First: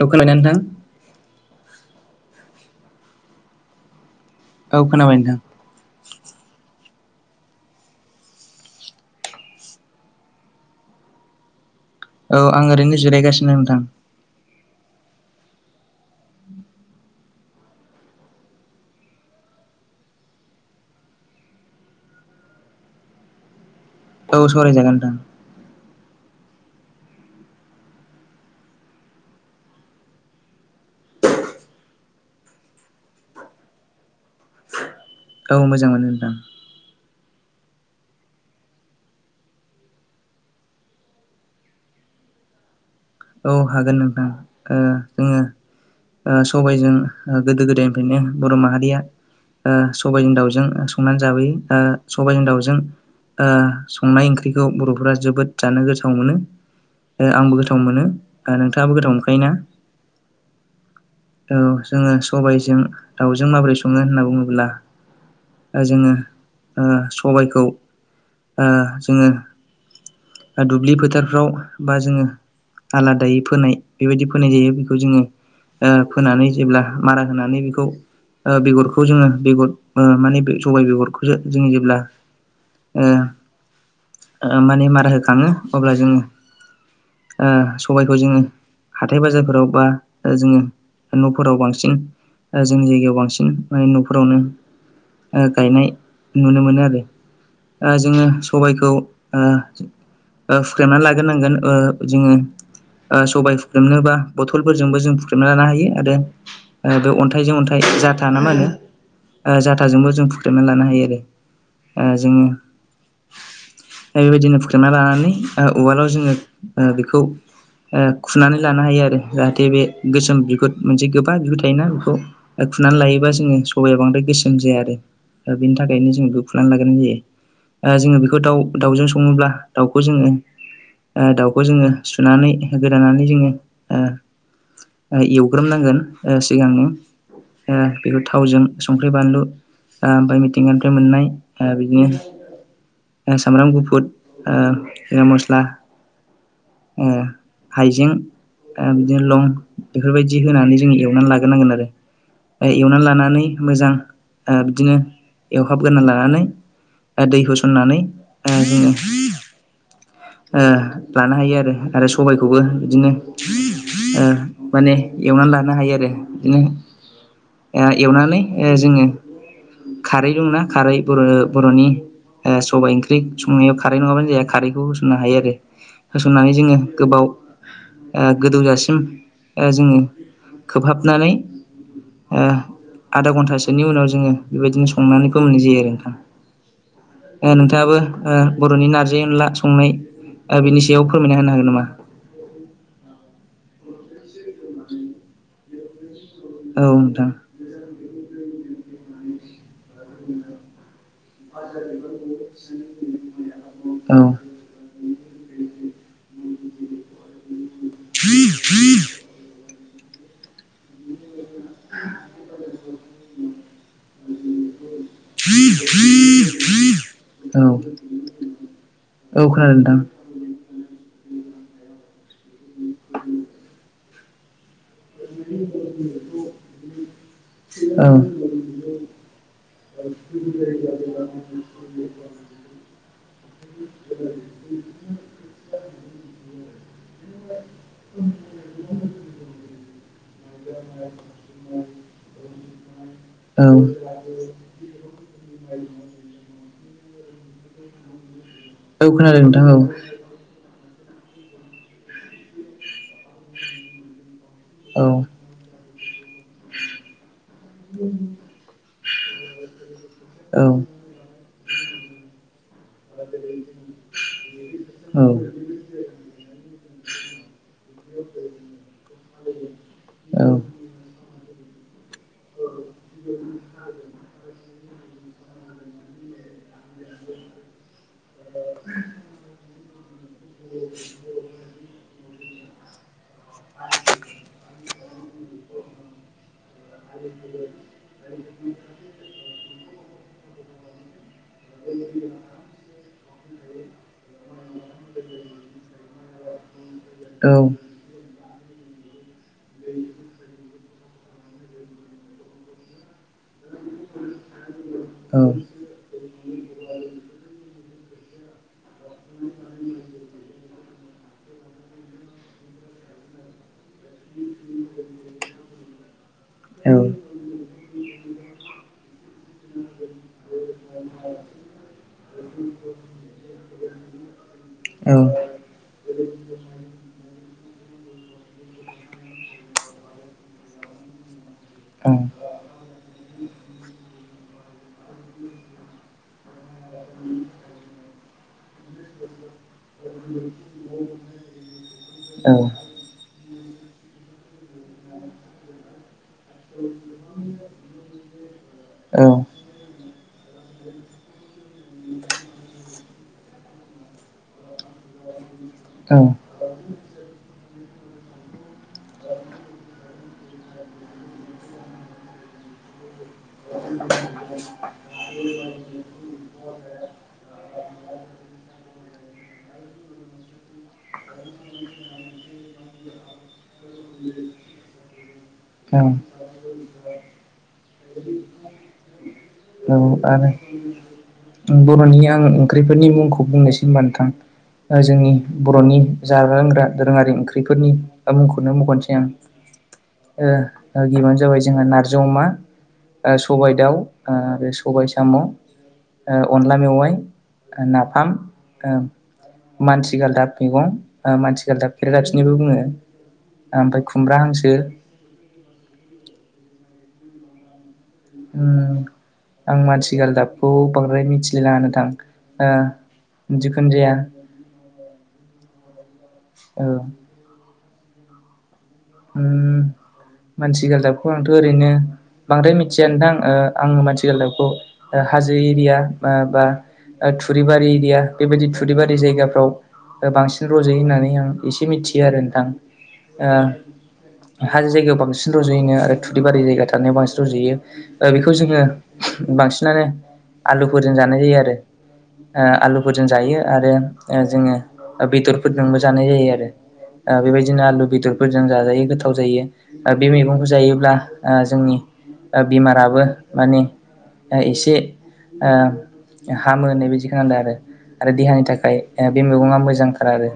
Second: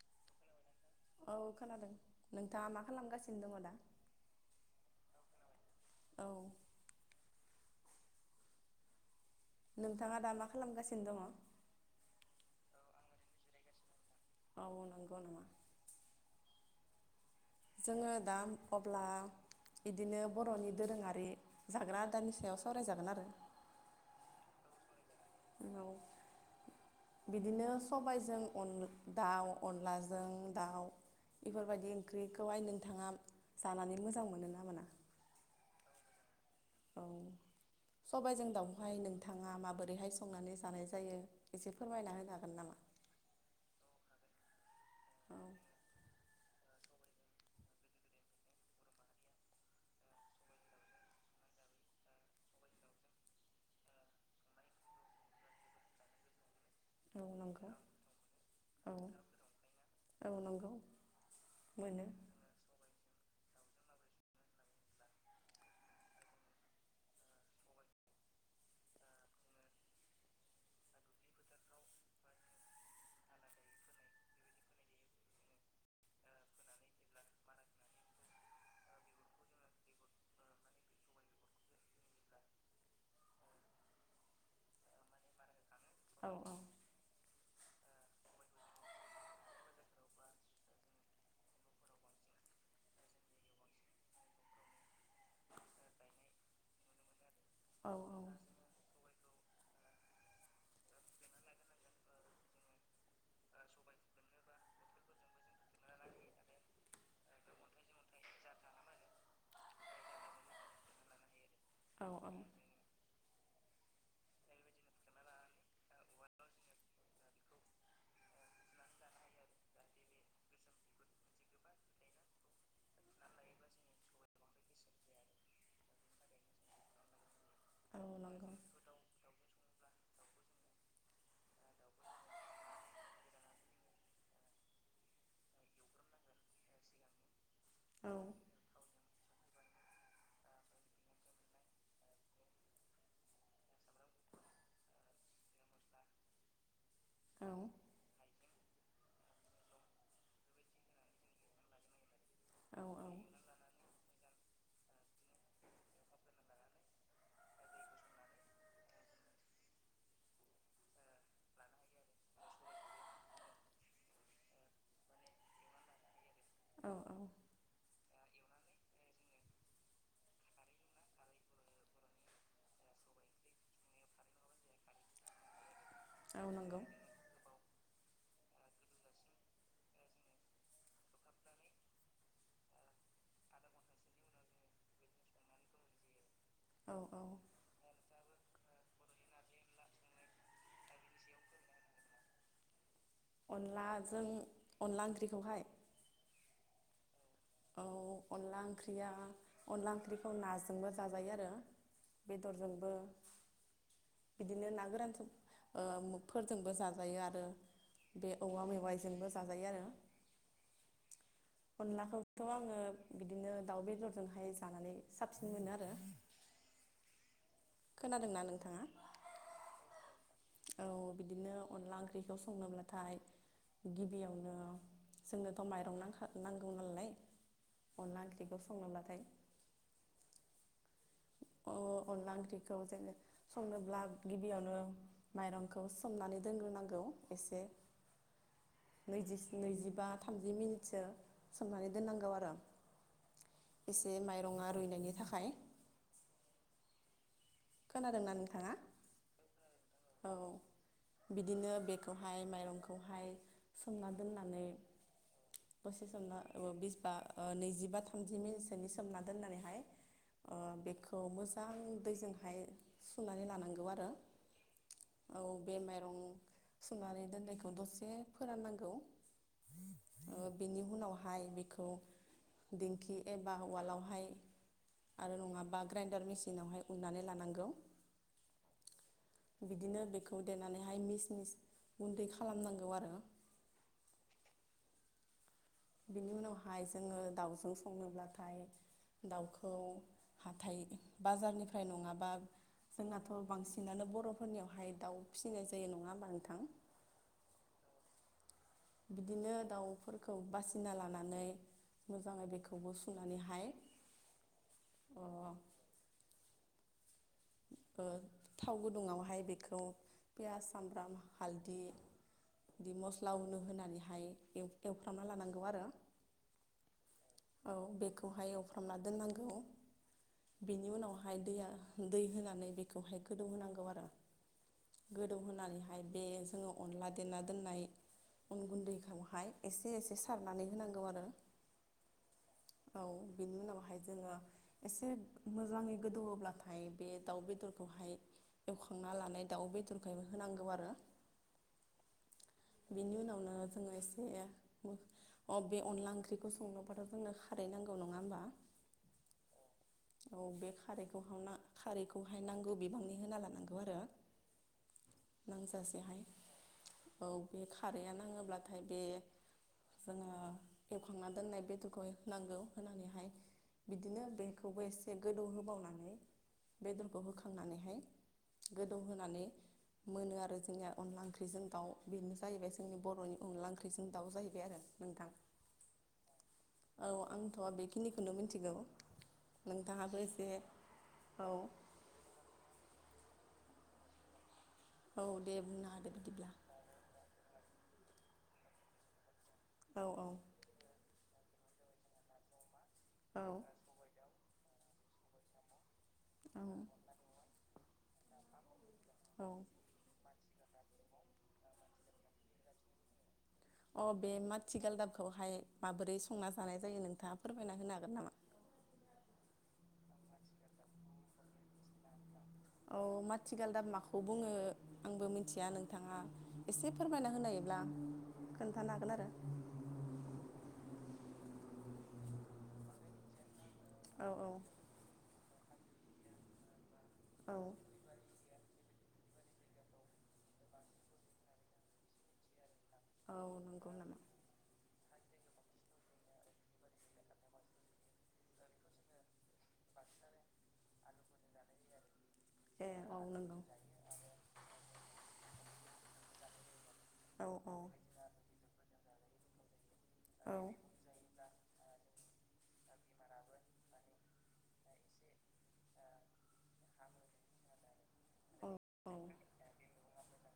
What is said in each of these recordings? खोनादों ना नोंथां औ खोनादों नोंथाङा मा खालामगासिनो दङ दा औ खोनाबाय नोंथां औ नोंथाङा दा मा खालामगासिनो दङ औ आं ओरैनो जिरायगासिनो नोंथां ओ नंगौ नामा जोङो दा अब्ला इदिनो बर'नि दोरोङारि जाग्रा आदारानि सायाव सावरायजागोन आरो औ सावरायजागोन नोंथां औ बिदिनो सबायजों दाउ अनलाजों दाउ बेफोरबायदि ओंख्रिखौहाय नोंथाङा जानानै मोजां मोनो ना मोना औ मोजां मोनो नोंथां औ सबायाइजों दाउहाय नोंथाङा माबोरैहाय संनानै जानाय जायो एसे फोरमायना होनो हागोन नामा? [inaudible] औ हागोन नोंथां ओ औ जोङो सबायजों गोदो गोदायनिफ्रायनो बर' माहारिया सबायाजों दाउजों संनानै जाबोयो सबायजों दाउजों संनाय ओंख्रिखौ बर'फोरा जोबोद जानो गोथाव मोनो औ आंबो नंगौ गोथाव गोथाव मोनो औ नोंथाङाबो गोथाव मोनखायोना औ नंगौ औ मोनो जोङो सबायजों दाउजों माबोरै सङो होनना बुङोब्ला जोङो सबायखौ जोङो दुब्लि फोथारफ्राव बा जोङो आलादायै फोनाय बेबायदि फोनाय जायो बेखौ जोङो फोनानै जेब्ला मारा होनानै बेखौ बेगरखौ जोङो बेगर माने बे सबाय बेगरखौसो जोङो जेब्ला माने मारा होखाङो अब्ला जोङो औ सबायखौ जोङो हाथाय बाजारफोराव बा जोङो न'फोराव बांसिन जोंनि जायगायाव बांसिन माने न'फोरावनो गायनाय नुनो मोनो आरो। औ जोङो सबायखौ होख्रेमनानै लाग्रोनांगोन। ओ जोङो सबाय होख्रेमनोबा बथलफोरजोंबो जों होख्रेमना लानो हायो आरो बे अन्थाइ अन्थाइजों अन्थाइ जाथा ना मा होनो जाथाजोंबो जों होख्रेनानै लानो हायो आरो। औ जोङो दा बेबायदिनो होख्रेमना लानानै उवालाव जोङो ओ बेखौ खुनानै लानो हायो आरो जाहाथे बे गोसोम बिगुर मोनसे गोबा थायोना बेखौ फुनानै लायोबा जोङो सबाया बांद्राय गोसोम जाया आरो दा बेनि थाखायनो जोङो होखेरेमनानै लाग्रोनाय जायो। औ जोङो बेखौ नंगौ दाउ दाउजों सङोब्ला दाउखौ जोङो दाउखौ जोङो सुनानै गोदानानै जोङो ओ एवग्रोमनांगोन सिगांनि औ बेखौ थावजों संख्रि बानलु ओमफ्राय मिथिंगानिफ्राय मोननाय बिदिनो सामब्राम गुफुर जिरा मस्ला औ हाइजें बिदिनो लं बेफोरबायदि होनानै जों एवनानै लाग्रोनांगोन आरो। औ एवनानै लानानै मोजां बिदिनो एवहाबगोरोनना लानानै दै होसननानै जोङो लानो हायो आरो आरो सबायखौबो बिदिनो ओ माने एवनानै लानो हायो आरो बिदिनो औ एवनानै ओ जोङो खारै दंना खारै बर' बर'नि ओ सबाइ ओंख्रि संनायाव खारै नङाबानो जाया खारैखौ होसननो हायो आरो। औ होसननानै जोङो नंगौ गोबाव ओ गोदौजासिम ओ जोङो खोबहाबनानै ओ आधा घन्टासोनि उनाव जोङो बेबायदिनो संनानैबो मोननाय जायो। औ औ ओ नोंथाङाबो ओ बर'नि नारजि अनला संनाय बिनि सो बेयाव फोरमायना होनो हागोन नामा? अनलाजों अनला ओंख्रिखौहाय। औ नोंथां औ अनला ओंख्रिया अनला ओंख्रिखौ नाजोंबो जाजायो आरो बेदरजोंबो। औ बिदिनो ना गोरानफोर ओ उमुगफोर जोंबो जाजायो आरो बे औवा मेवाइजोंबो जाजायो आरो। थ' आङो बिदिनो दाउ बेदरजोंहाय जानानै साबसिन मोनो आरो। खोनादोंना नोंथाङा औ औ खोनादों नोंथां। औ बिदिनो अनला ओंख्रिखौ संनोब्लाथाय गिबियावनो जोंनोथ' माइरं नां नांगौ नालाय अनला ओंख्रिखौ संनोब्लाथाय ओम ओरैनो दं ओम अनला ओंख्रैखौ संनोब्ला गिबियावनो माइरंखौ सोमनानै दोनग्रोनांगौ एसे नैजि नैजिबा थामजि मिनिटसो सोमनानै दोननांगौ आरो। ओं एसे माइरङा रुइनायनि थाखाय खोनादों नोंथां? औ खोनादों नोंथां औ। बिदिनो बेखौहाय माइरंखौहाय सोमना दोननानै। औ बोसोर सोमना बिसबा नैजिबा थामजि मिनिटसोनि सोमना दोननानैहाय। अ बेखौ मोजां दैजोंहाय। सुनानै लानांगौ आरो औ बे माइरं सुनानै दोननाय। दसे फोराननांगौ औ ओ बेनि उनावहाय बेखौ। दिंखि एबा उवालावहाय आरो नङाबा ग्राइनडार मेसिनावहाय उननानै। लानांगौ। [inaudible] बिदिनो बेखौ देनानैहाय मिस मिस गुन्दै खालामनांगौ आरो। बिनि उनावहाय जोङो दाउजों संनोब्लाथाय दाउखौ। हाथाइ बाजारनिफ्राय नङाबा। जोंनाथ' बांसिनानो बर'फोरनियावहाय दाउ फिसिनाय जायो नङा होमबा नोंथां। औ। बिदिनो दाउफोरखौ बासि। सिना लानानै मोजाङै बेखौबो सुनानैहाय। ओ औ ओ थाव गुदुङावहाय बेखौ पियास सामब्राम हालदि। बिदि मस्ला उनु होनानैहाय एव एवफ्रामना लानांगौ आरो। औ बेखौहाय एवफ्रामना दोननांगौ। बिनि उनावहाय दैया। दै होनानै बेखौहाय गोदौ होनांगौ आरो औ गोदौहोनानैहाय बे जोङो अनला देना दोननाय। अन गुन्दैखौहाय एसे एसे सारनानै होनांगौ आरो। औ बिनि उनावहाय जोङो एसे मोजाङै गोदोवौब्लाथाय। ओमफाय बे दाउ बेदरखौहाय एवखांना लानाय दाउ बेदरखौय होनांगौ आरो। [inaudible] बिनि उनावनो जोङो एसे अ बे अनला ओंख्रिखौ संनोबाथ' जोंनो खारै नांगौ नङा होमबा औ [inaudible] औ बे खारैखौ खारैखौहाय नांगौ बिबांनि होना लानांगौ आरो नांजासेहाय औ बे खारैआ नाङोब्लाथाय बे जोङो एवखांना दोननाय बेदरखौ होनांगौ होनानैहाय बिदिनो बेखौबो एसे गोदौ होबावनानै बेदरखौ होखांनानैहाय गोदौहोनानै मोनो आरो जोंनिया अनला ओंख्रिजों दाउ बेनो जाहैबाय जोंनि बर'नि अनला ओंख्रिजों दाउ जाहैबाय आरो नोंथां औ औ आंथ' बेखिनिखौनो मिथिगौ आरो नोंथाङाबो एसे औ मानि आं ओंख्रिफोरनि मुंखौ बुंनोसै नोंथां औ जोंनि दे बुंना बर'नि होदो बिदिब्ला जाग्र लोंग्रा दोरोङारि ओंख्रिफोरनि मुंखौनो मख'नोसै आं औ औ ओ ओ गिबियावनो जाबाय जोंहा नारजि अमा ओ औ सबाइ दाउ ओ बे सबाय साम', ओ अनला मेवाइ, नाफाम ओ औ माथिगालदाब मैगं ओ माथिगालदाबखौ खेरदाफिनिबो बुङो ओमफ्राय अ बे खुमब्रा हांसो माथिगालदाबखौहाय माबोरै संना जानाय जायो नोंथाङा फोरमायना होनो हागोन नामा? उम आं मानसिगालदाबखौ बांद्राय मिथिलाय लाङा नोथां ओ औ माथिगालदाब जिखुनु जाया माखौ बुङो आंबो मिथिया नोंथाङा औ एसे फोरमायना होनायब्ला उम मानसिगालबखौ आंथ' ओरैनो बांद्राय मिथिया नोंथां ओ आं माथि औ गालदाबखौ हाजो एरिया बा बा ओ औ थुरिबारि एरिया बेबायदि थुरिबारि जायगाफ्राव बांसिन रज'यो होननानै आं एसे मिथियो आरो नोंथां औ ओ नंगौ नामा? हाजो जायगायाव बांसिन रज'योनो आरो थुरिबारि जायगा थानायाव बांसिन रज'यो ओ बेखौ जोङो बांसिनानो आलुफोरजों जानाय जायो आरो ओ ए औ आलुफोरजों नंगौ। जायो आरो जोङो बेदरफोरजोंबो जानाय जायो आरो ओ औ औ। बेबायदिनो आलु बेदरफोरजों जाजायो गोथाव जायो ओ बे औ। औ औ। मैगंखौ जायोब्ला ओ जोंनि ओ बेमाराबो माने एसे ओ हामो होननाय बादि खोनादों आरो आरो देहानि थाखाय ओ बे मैगङा मोजांथार आरो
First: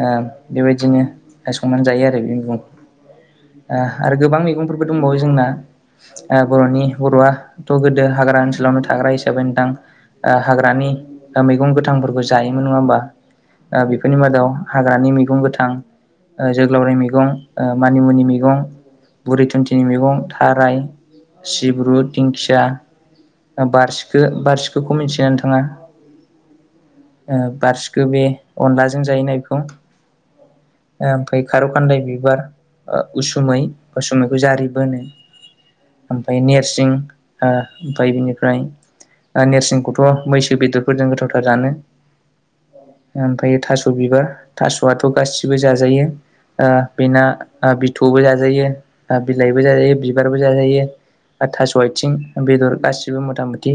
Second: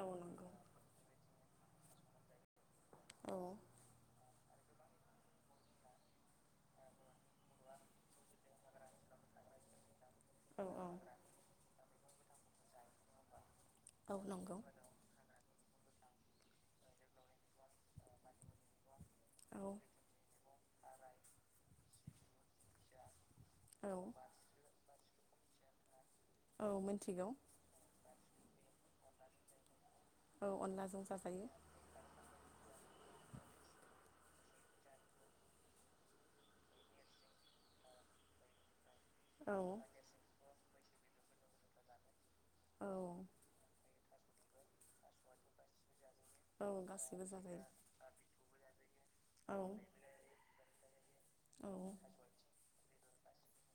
औ नंगौ बेबायदिनो संनानै जायो आरो बे मैगं ओ औ आरो गोबां मैगंफोरबो दंबावो जोंना ओ बर'नि बर'आथ' गोदो हाग्रा ओनसोलावनो थाग्रा हिसाबै नोंथां ओ औ हाग्रानि औ मैगं गोथांफोरखौ जायोमोन नङा होमबा ओ बेफोरनि औ मादाव नंगौ। हाग्रानि मैगं गोथां जोग्लावरि मैगं मैगं ओ मानिमुनि मैगं बुरि औ। थुुनथिनि मैगं थाराय सिब्रु दिंखिया औ बारसिखो बारसिखोखौ मिथिगोन नोंथाङा औ मिथिगौ बारसिखो बे अनलाजों जायो ना बेखौ अनलाजों ओमफ्राय जाजायो खारौ बिबार ओ उसुमै उसुमैखौ जारिबो होनो ओमफाय नेरसिं ओमफ्राय बिनिफ्राय ओ औ नेरसिंखौथ' मैसो बेदरफोरजों गोथावथार जानो औ ओमफ्राय थास' बिबार थास'आथ' गासिबो जाजायो ओ औ बेना गासिबो जाजायो बिथ'बो जाजायो औ बिलाइबो जाजायो बिबारबो जाजायो औ थास' आइथिं बेदर गासिबो गसिबो मथा मथि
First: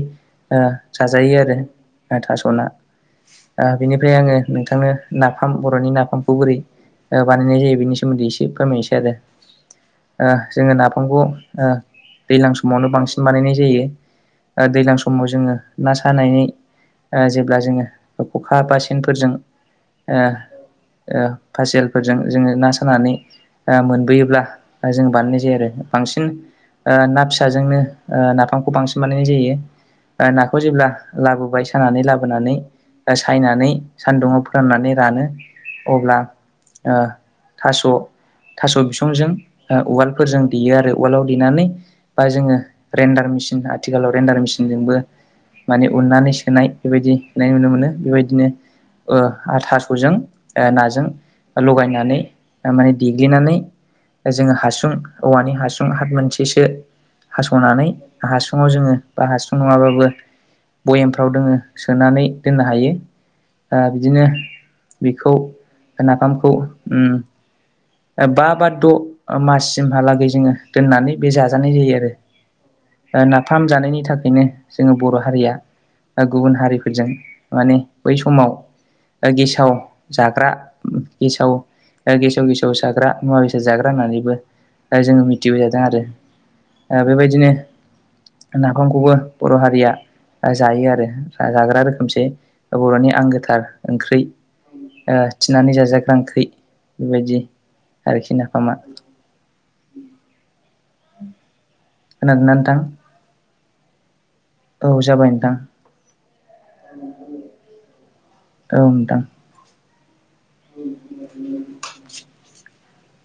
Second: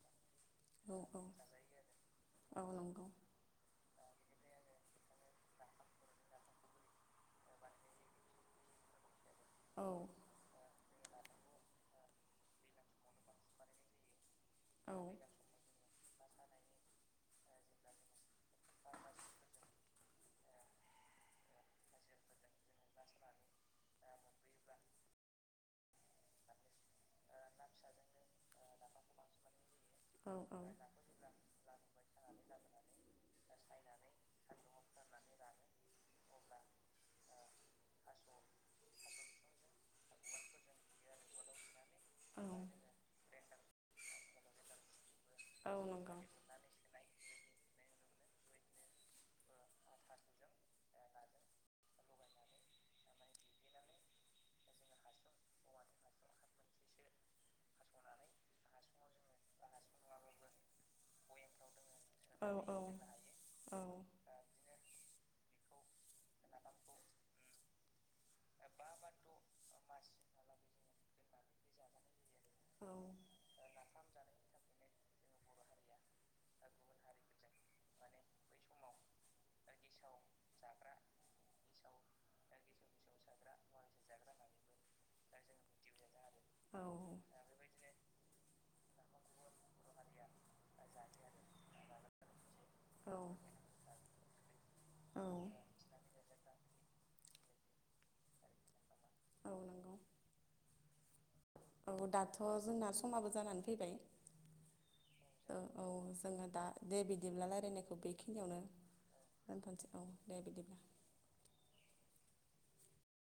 ओ औ औ जाजायो आरो ओ थास'ना औ नंगौ ओ बेनिफ्राय आङो नोंथांनो नाफाम बर'नि नाफामखौ बोरै ओ बा नायनाय जायो बेनि सोमोनदै इसे फोरमायनिसै आरो औ ओ जोङो ना फांखौ ओ दैज्लां समावनो बांसिन बानायनाय जायो औ दैज्लां समाव जोङो ना सानायै ओ जेब्ला जोङो खखा बा सेनफोरजों ओ ओ फासिलफोरजों जोङो ना सानानै मोनबोयोब्ला जों बानायनाय जायो आरो बांसिन ना फिसाजोंनो ओ नाफामखौ बांसिन बानायनाय जायो ओ औ नाखौ औ जेब्ला लाबोबाय सानानै लाबोनानै सायनानै सानदुङाव फोराननानै रानो अब्ला ओ थास' थास' बिसंजों उवालफोरजों देयो आरो उवालाव देनानै बा जोङो ग्रेन्डार आथिखालाव ग्रेन्डार मिसिनजोंबो औ माने नंगौ उननानै सोनाय बेबायदि नुनो मोनो बेबाय दिनो ओ आ थास'जों नाजों लगायनानै माने देग्लिनानै जोङो हासुं औवानि हासुं हाथ मोनसेसो हास'नानै हासुङाव जोङो बा हासुं नङाबाबो भयेमफ्राव दोङो सोनानै औ दोननो हायो आ औ बिदिनो बिखौ नाफामखौ उम बा बा द' माससिमहालागै जोङो दोननानै बे जाजानाय जायो आरो नाफाम जानायनि थाखायनो जोङो बर' हारिया गुबुन हारिफोरजों माने बै समाव गेसाव जाग्रा गेसाव ओ गेसाव गेसाव जाग्रा मुवा बेसाद जाग्रा होननानैबो ओ जोङो मिथिबोजादों आरो औ ओ बेबायदिनो नाफामखौबो बर' हारिया जायो आरो जाग्रा रोखोमसे बर'नि औ आंगोथार ओंख्रि ओ थिनानै जाजा बेबायदि आरोखि नाफामा। औ नंगौ [inaudible] औ दाथ' खोनादोंना नोंथां जोंना समाबो जानानै फैबाय। औ जाबाय नोंथां ओ औ जोङो दा दे बिदिब्ला लायरानायखौ बे खिनियावनो औ नोंथां दोनथ'नसै। [inaudible]